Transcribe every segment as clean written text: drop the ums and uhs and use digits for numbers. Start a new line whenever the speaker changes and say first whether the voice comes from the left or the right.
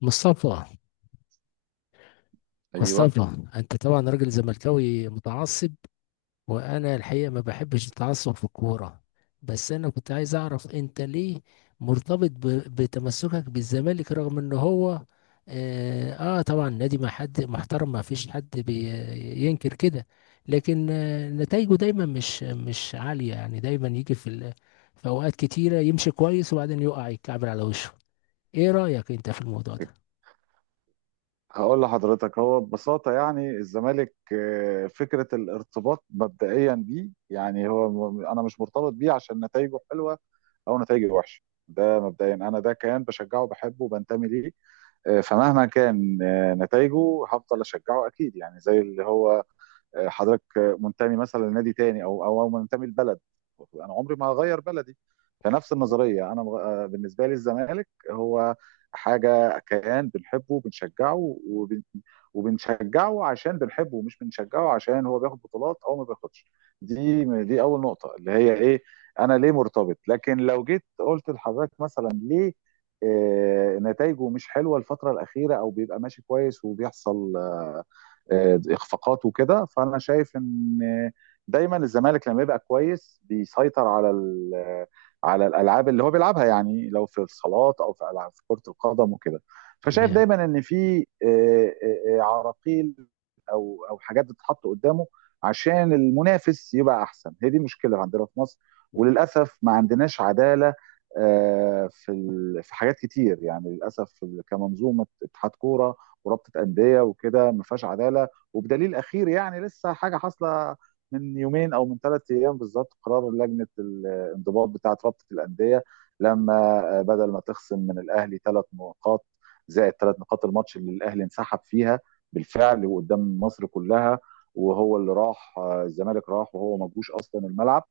left: مصطفى
right: ايوه.
left: مصطفى. انت طبعا راجل زملكاوي متعصب، وانا الحقيقه ما بحبش التعصب في الكوره. بس انا كنت عايز اعرف انت ليه مرتبط بتمسكك بالزمالك رغم ان هو. اه, طبعا نادي ما حد محترم، ما فيش حد بينكر كده. لكن نتائجه دايما مش عاليه يعني، دايما يجي في في اوقات كتيره يمشي كويس وبعدين يقع يتكعبل على وشه. ايه رايك انت في الموضوع ده؟
right: هقول لحضرتك هو ببساطة يعني الزمالك، فكرة الارتباط مبدئيا بيه، يعني هو أنا مش مرتبط بيه عشان نتائجه حلوة أو نتائجه وحشة. ده مبدئيا، أنا ده كيان بشجعه بحبه وبنتمي ليه. فمهما كان نتائجه هفضل أشجعه أكيد، يعني زي اللي هو حضرتك منتمي مثلا لنادي تاني او منتمي لبلد. انا عمري ما هغير بلدي. فنفس النظريه، انا بالنسبه لي الزمالك هو حاجه، كيان بنحبه بنشجعه وبنشجعه عشان بنحبه، مش بنشجعه عشان هو بياخد بطولات او ما بياخدش. دي اول نقطه، اللي هي ايه، انا ليه مرتبط. لكن لو جيت قلت لحضرتك مثلا ليه، نتائجه مش حلوه الفتره الاخيره، او بيبقى ماشي كويس وبيحصل اخفاقات وكده، فانا شايف ان دايما الزمالك لما يبقى كويس بيسيطر على الالعاب اللي هو بيلعبها، يعني لو في الصالات او في العاب في كره القدم وكده. فشايف
left: تمام.
right: دايما ان في عراقيل او حاجات بتتحط قدامه عشان المنافس يبقى احسن. هي دي مشكله عندنا في مصر، وللاسف ما عندناش عداله، في في حاجات كتير يعني، للاسف كمنظومه اتحاد كوره، ورابطه انديه وكده ما فيهاش عداله. وبدليل اخير، يعني لسه حاجه حاصله من يومين او من 3 ايام بالظبط، قرار لجنه الانضباط بتاعه رابطه الانديه. لما بدل ما تخصم من الاهلي 3 نقاط، زائد 3 نقاط الماتش اللي الاهلي انسحب فيها بالفعل وقدام مصر كلها، وهو اللي راح، الزمالك راح وهو ما جوش اصلا الملعب.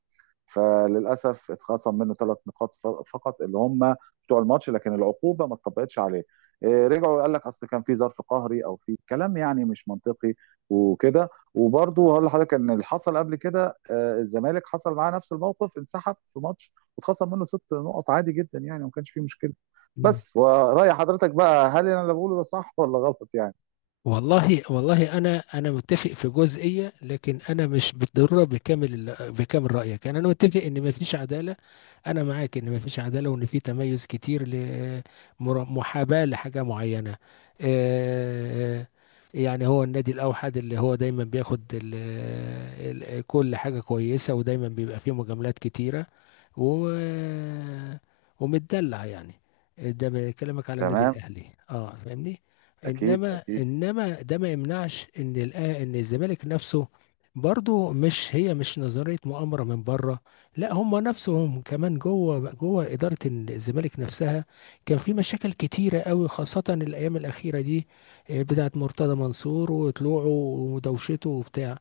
right: فللاسف اتخصم منه 3 نقاط فقط، اللي هم بتوع الماتش، لكن العقوبه ما اتطبقتش عليه. إيه، رجعوا قال لك اصل كان في ظرف قهري، او في كلام يعني مش منطقي وكده. وبرضه هقول لحضرتك ان اللي حصل قبل كده، الزمالك حصل معاه نفس الموقف، انسحب في ماتش واتخصم منه 6 نقط، عادي جدا يعني وما كانش فيه مشكله. بس ورأي حضرتك بقى، هل انا اللي بقوله ده صح ولا غلط يعني؟
left: والله والله انا متفق في جزئيه، لكن انا مش بالضروره بكامل رايك. يعني انا متفق ان ما فيش عداله. انا معاك ان ما فيش عداله، وان في تميز كتير لمحاباه لحاجه معينه. آه، يعني هو النادي الاوحد اللي هو دايما بياخد كل حاجه كويسه، ودايما بيبقى فيه مجاملات كتيره، و ومتدلع يعني. ده بكلمك على النادي
right: تمام.
left: الاهلي. اه، فاهمني.
right: اكيد،
left: انما
right: اكيد.
left: انما ده ما يمنعش ان ان الزمالك نفسه برضو، مش هي مش نظريه مؤامره من بره. لا، هم نفسهم كمان جوه، اداره الزمالك نفسها كان في مشاكل كتيره قوي، خاصه الايام الاخيره دي. بتاعه مرتضى منصور وطلوعه ودوشته وبتاع.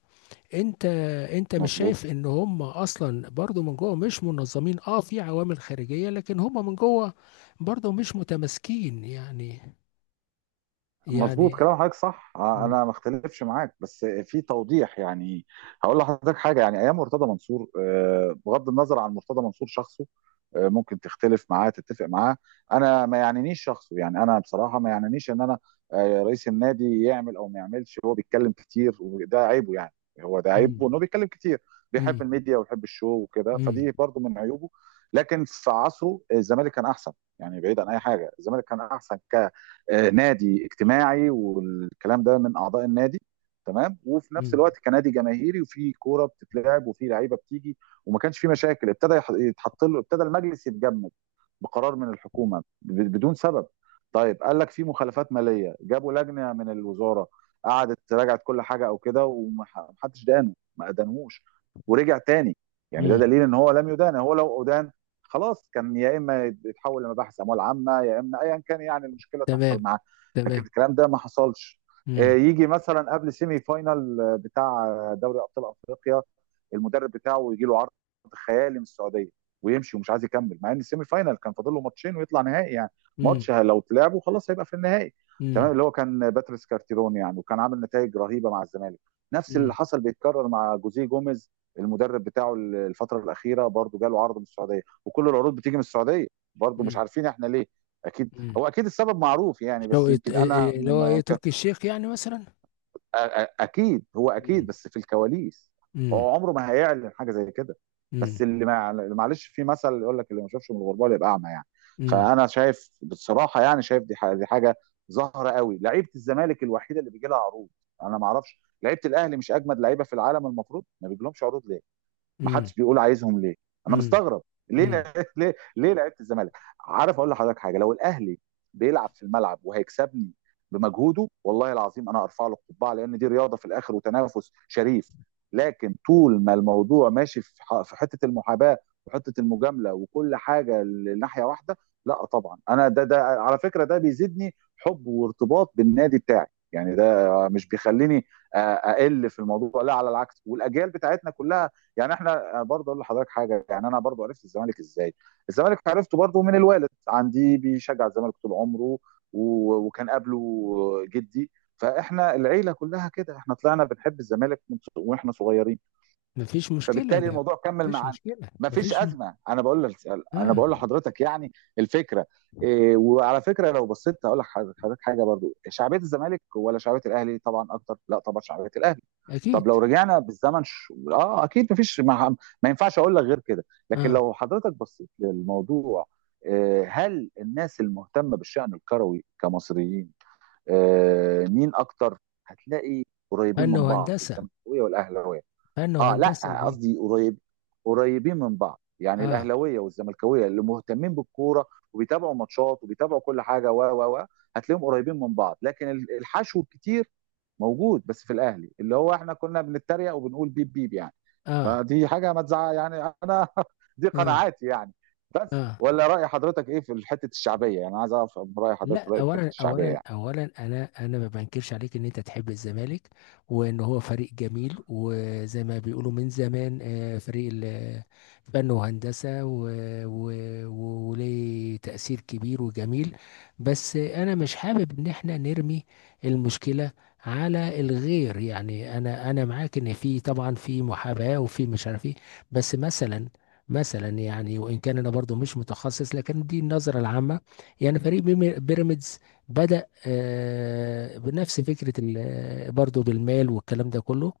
left: انت انت مش شايف
right: مظبوط.
left: ان هم اصلا برضو من جوه مش منظمين؟ اه، في عوامل خارجيه لكن هم من جوه برضو مش متماسكين يعني.
right: مظبوط،
left: يعني
right: كلام حضرتك صح.
left: مم.
right: انا ما اختلفش معاك بس في توضيح يعني. هقول لحضرتك حاجه، يعني ايام مرتضى منصور، بغض النظر عن مرتضى منصور شخصه، ممكن تختلف معاه تتفق معاه، انا ما يعنينيش شخصه، يعني انا بصراحه ما يعنينيش ان انا، رئيس النادي يعمل او ما يعملش، هو بيتكلم كتير وده عيبه يعني، هو ده عيبه
left: مم.
right: انه بيتكلم كتير. بيحب
left: مم.
right: الميديا ويحب الشو وكده،
left: مم.
right: فدي برضو من عيوبه. لكن في عصره الزمالك كان احسن، يعني بعيد عن اي حاجه الزمالك كان احسن. نادي اجتماعي والكلام ده من اعضاء النادي، تمام. وفي نفس
left: مم.
right: الوقت كنادي جماهيري، وفي كوره بتتلعب، وفي لعيبه بتيجي، وما كانش في مشاكل. ابتدى يتحط له، ابتدى المجلس يتجمد بقرار من الحكومه، بدون سبب. طيب، قال لك في مخالفات ماليه، جابوا لجنه من الوزاره قعدت راجعت كل حاجه او كده، ومحدش دانه، ما ادانهوش، ورجع تاني. يعني ده
left: مم.
right: دليل ان هو لم يدان، هو لو ادان خلاص كان يا اما يتحول لمباحث اموال عامه، يا اما ايا كان يعني المشكله
left: تمام.
right: تحصل معاه، لكن
left: تمام.
right: الكلام ده ما حصلش.
left: مم.
right: يجي مثلا قبل سيمي فاينال بتاع دوري ابطال افريقيا، المدرب بتاعه يجي له عرض خيالي من السعوديه، ويمشي ومش عايز يكمل، مع ان السيمي فاينال كان فاضل له ماتشين ويطلع نهائي يعني،
left: مم.
right: ماتش لو اتلعبه خلاص هيبقى في النهائي، تمام.
left: مم.
right: اللي هو كان باتريس كارتيرون، يعني وكان عامل نتائج رهيبه مع الزمالك. نفس اللي
left: مم.
right: حصل بيتكرر مع جوزيه جوميز، المدرب بتاعه الفتره الاخيره برضه جاله عرض من السعوديه، وكل العروض بتيجي من السعوديه، برضه مش
left: مم.
right: عارفين احنا ليه. اكيد،
left: مم.
right: هو اكيد السبب معروف يعني، بس
left: شوقي،
right: يمكن انا
left: اللي هو ايه،
right: ما كان-
left: تركي الشيخ يعني مثلا.
right: اكيد، هو اكيد،
left: مم.
right: بس في الكواليس
left: مم.
right: هو عمره ما هيعلن حاجه زي كده.
left: مم.
right: بس اللي ما اللي معلش، في مثل يقول لك اللي ما شافش من الغربال يبقى اعمى يعني.
left: مم.
right: فانا شايف بصراحه، يعني شايف دي دي حاجه ظاهره قوي، لعيبه الزمالك الوحيده اللي بيجي لها عروض. انا ما اعرفش، لعيبه الاهلي مش اجمد لعيبه في العالم؟ المفروض ما بيجيلهمش عروض ليه؟ ما
left: مم.
right: حدش بيقول عايزهم ليه؟ انا
left: مم.
right: مستغرب ليه
left: مم.
right: ليه لعيبه الزمالك؟ عارف اقول لحضرتك حاجه، لو الاهلي بيلعب في الملعب وهيكسبني بمجهوده، والله العظيم انا ارفع له القبعه، لان دي رياضه في الاخر وتنافس شريف. لكن طول ما الموضوع ماشي في في حته المحاباه، وحته المجامله، وكل حاجه لناحيه واحده، لا طبعا. انا ده على فكره ده بيزيدني حب وارتباط بالنادي بتاعي، يعني ده مش بيخليني اقل في الموضوع، لا على العكس، والاجيال بتاعتنا كلها. يعني احنا برضه اقول لحضرتك حاجه، يعني انا برضه عرفت الزمالك ازاي؟ الزمالك عرفته برضه من الوالد، عندي بيشجع الزمالك طول عمره، وكان قبله جدي. فاحنا العيله كلها كده، احنا طلعنا بنحب الزمالك واحنا صغيرين،
left: مفيش مشكلة،
right: فبالتالي
left: لا.
right: الموضوع كمل
left: مفيش
right: معانا.
left: مشكلة،
right: مفيش ازمه، انا بقول لك، انا
left: اه،
right: بقول لحضرتك يعني الفكره. إيه، وعلى فكره لو بصيت هقول لحضرتك حاجه برضو، شعبيه الزمالك ولا شعبيه الاهلي طبعا اكتر؟ لا طبعا شعبيه الاهلي.
left: اكيد.
right: طب لو رجعنا بالزمن اه اكيد، مفيش ما ينفعش اقول لك غير كده. لكن
left: اه،
right: لو حضرتك بصيت للموضوع، هل الناس المهتمه بالشان الكروي كمصريين مين اكتر؟ هتلاقي قريبين
left: فن
right: من بعض،
left: وهندسة،
right: الزملكاويه والاهلاويه.
left: فن
right: اه،
left: وهندسة
right: لا
left: دي.
right: قصدي قريب، قريبين من بعض، يعني
left: اه.
right: الاهلاويه والزملكاويه اللي مهتمين بالكوره وبيتابعوا ماتشات وبيتابعوا كل حاجه و هتلاقيهم قريبين من بعض. لكن الحشو الكتير موجود بس في الاهلي، اللي هو احنا كنا بنتريق وبنقول بيب بيب يعني.
left: اه.
right: فدي حاجه ما تزعل يعني، انا دي
left: اه.
right: قناعاتي يعني. بس
left: اه.
right: ولا راي حضرتك ايه في حته الشعبيه؟ يعني عايز اعرف راي حضرتك
left: لا،
right: في راي حته
left: اولا
right: الشعبيه
left: اولا
right: يعني.
left: اولا انا ما بنكرش عليك ان انت تحب الزمالك، وان هو فريق جميل وزي ما بيقولوا من زمان. فريق فن وهندسه وليه تاثير كبير وجميل. بس انا مش حابب ان احنا نرمي المشكله على الغير. يعني انا معاك ان في طبعا في محاباه، وفي مش عارف ايه. بس مثلا، يعني وان كان انا برضو مش متخصص لكن دي النظره العامه. يعني فريق بيراميدز بدأ بنفس فكرة برضه بالمال والكلام ده كله،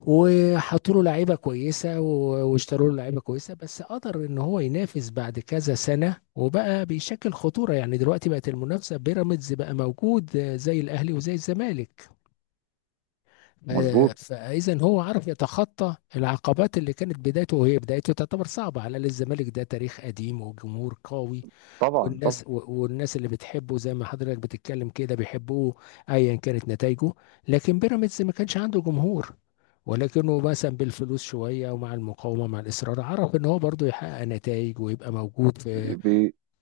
left: وحطوا له لعيبة كويسة واشتروا له لعيبة كويسة. بس قدر ان هو ينافس بعد كذا سنة وبقى بيشكل خطورة. يعني دلوقتي بقت المنافسة، بيراميدز بقى موجود زي الأهلي وزي الزمالك.
right: مظبوط.
left: فإذا هو عرف يتخطى العقبات اللي كانت بدايته، وهي بدايته تعتبر صعبة. على الأقل الزمالك ده تاريخ قديم وجمهور قوي،
right: طبعا، طبعا.
left: والناس والناس اللي بتحبه زي ما حضرتك بتتكلم كده بيحبوه ايا كانت نتائجه. لكن بيراميدز ما كانش عنده جمهور، ولكنه مثلا بالفلوس شويه، ومع المقاومه مع الاصرار عرف ان هو برضه يحقق نتائج ويبقى موجود في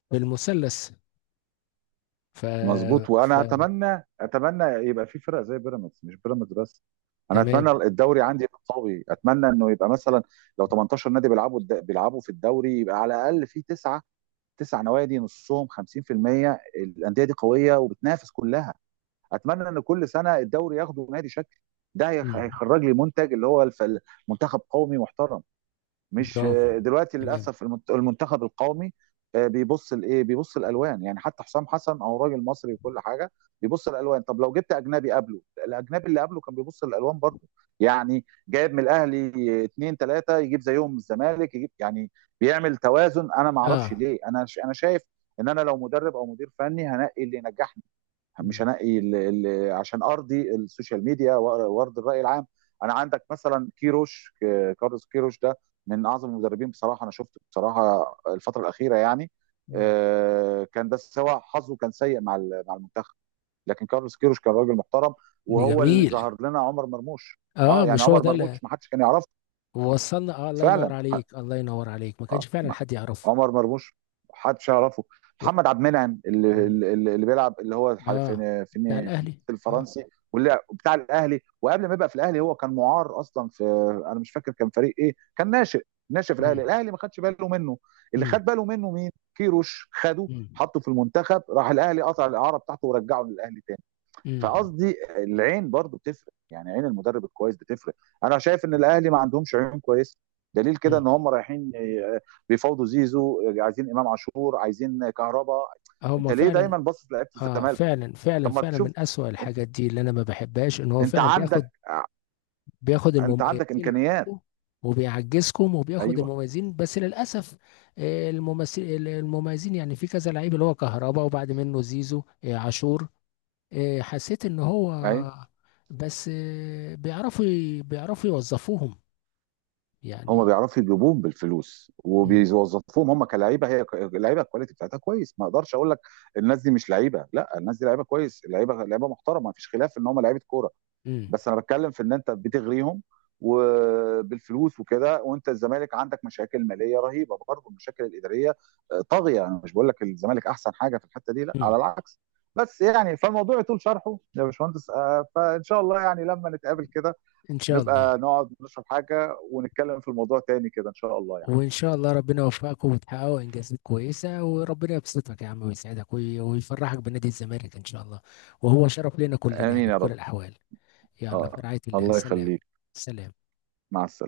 left: المثلث. ف
right: مظبوط.
left: ف
right: وانا اتمنى يبقى في فرق زي بيراميدز، مش بيراميدز بس. انا
left: تمام.
right: اتمنى الدوري عندي يبقى قوي، اتمنى انه يبقى مثلا لو 18 نادي بيلعبوا بيلعبوا في الدوري يبقى على الاقل في تسعه، 9 نوادي، نصهم 50% الانديه دي قويه وبتنافس كلها. اتمنى ان كل سنه الدوري ياخده نادي شكل، ده
left: مم.
right: هيخرج لي منتج اللي هو منتخب قومي محترم، مش
left: برافو.
right: دلوقتي
left: تمام.
right: للاسف. المنتخب القومي بيبص لايه؟ بيبص الالوان. يعني حتى حسام حسن، او راجل مصري وكل حاجه، بيبص الالوان. طب لو جبت اجنبي قبله، الاجنبي اللي قبله كان بيبص الالوان برضه، يعني جايب من الاهلي اثنين ثلاثه، يجيب زيهم من الزمالك، يجيب يعني، بيعمل توازن. انا ما اعرفش
left: اه.
right: ليه، انا انا شايف ان انا لو مدرب او مدير فني، هنقي اللي ينجحني، مش
left: مم.
right: هنقي ال عشان ارضي السوشيال ميديا وارضي الراي العام. انا عندك مثلا كيروش، كارلوس كيروش ده من اعظم المدربين بصراحه، انا شفته بصراحه الفتره الاخيره يعني.
left: مم.
right: كان ده سواء حظه كان سيء مع المنتخب، لكن كارلوس كيروش كان راجل محترم، وهو اللي
left: جميل.
right: ظهر لنا عمر مرموش. اه،
left: اه،
right: يعني
left: مش هو
right: عمر
left: ده اللي
right: مرموش ما حدش كان يعرفه
left: وصلنا؟ اه، الله ينور
right: فعلا.
left: عليك، الله ينور عليك، ما كانش
right: اه،
left: فعلا حد يعرفه.
right: عمر مرموش محدش يعرفه. محمد
left: و-
right: عبد المنعم اللي
left: مم.
right: اللي, اللي بيلعب اللي هو،
left: اه. بتاع الاهلي.
right: في
left: اه.
right: الفرنسي، واللي بتاع الاهلي، وقبل ما يبقى في الاهلي هو كان معار اصلا في، انا مش فاكر كان فريق ايه، كان ناشئ ناشئ في الاهلي.
left: امم.
right: الاهلي ما خدش باله منه، اللي
left: امم.
right: خد باله منه مين؟ كيروش خده
left: امم.
right: حطه في المنتخب، راح الاهلي قطع الاعاره بتاعته ورجعه للاهلي تاني.
left: امم.
right: فقصدي العين برضو بتفرق، يعني عين المدرب الكويس بتفرق. انا شايف ان الاهلي ما عندهمش عيون كويسه، دليل كده
left: امم.
right: ان هم رايحين بيفاوضوا زيزو، عايزين امام عاشور، عايزين كهربا.
left: هما
right: انت ليه
left: فعلا.
right: دايما باصص لعيبه
left: اه،
right: الزمالك؟
left: فعلا فعلا
right: طب ما
left: فعلا
right: تشوف،
left: من اسوأ الحاجات دي اللي انا ما بحبهاش، ان هو
right: انت
left: فعلا بياخد،
right: عندك،
left: بياخد
right: انت عندك
left: المميزين
right: امكانيات.
left: عندكم وبيعجزكم، وبياخد
right: ايوه،
left: المميزين بس للاسف. الممثل المميزين يعني، في كذا لعيب اللي هو كهربا وبعد منه زيزو، عاشور. حسيت ان هو،
right: ايوه.
left: بس بيعرفوا يوظفوهم
right: هم
left: يعني.
right: بيعرفوا يجيبوهم بالفلوس
left: امم.
right: وبيوظفوهم، هم كلعيبه، هي اللعيبه الكواليتي بتاعتها كويس، ما اقدرش اقول لك الناس دي مش لعيبه، لا الناس دي لعيبه كويس، لعيبه، لعيبه محترمه، ما فيش خلاف ان هم لعيبه كوره. بس انا بتكلم في ان انت بتغريهم وبالفلوس وكده، وانت الزمالك عندك مشاكل ماليه رهيبه برضه، المشاكل الاداريه طاغيه. انا مش بقول لك الزمالك احسن حاجه في الحته دي، لا على
left: امم.
right: العكس. بس يعني، فالموضوع يطول شرحه يا باشمهندس، فان شاء الله يعني لما نتقابل كده،
left: ان شاء الله.
right: نبقى نقعد نشرب حاجه ونتكلم في الموضوع تاني كده، ان شاء الله يعني.
left: وان شاء الله ربنا يوفقكم وتحققوا انجازات كويسه، وربنا يبسطك يا عم ويسعدك ويفرحك بنادي الزمالك ان شاء الله. وهو شرف لنا كلنا
right: امين
left: يعني
right: يا
left: بكل
right: رب.
left: الاحوال. يلا، في
right: اه،
left: رعايه الله.
right: الله
left: سلام.
right: يخليك.
left: سلام.
right: مع السلامه.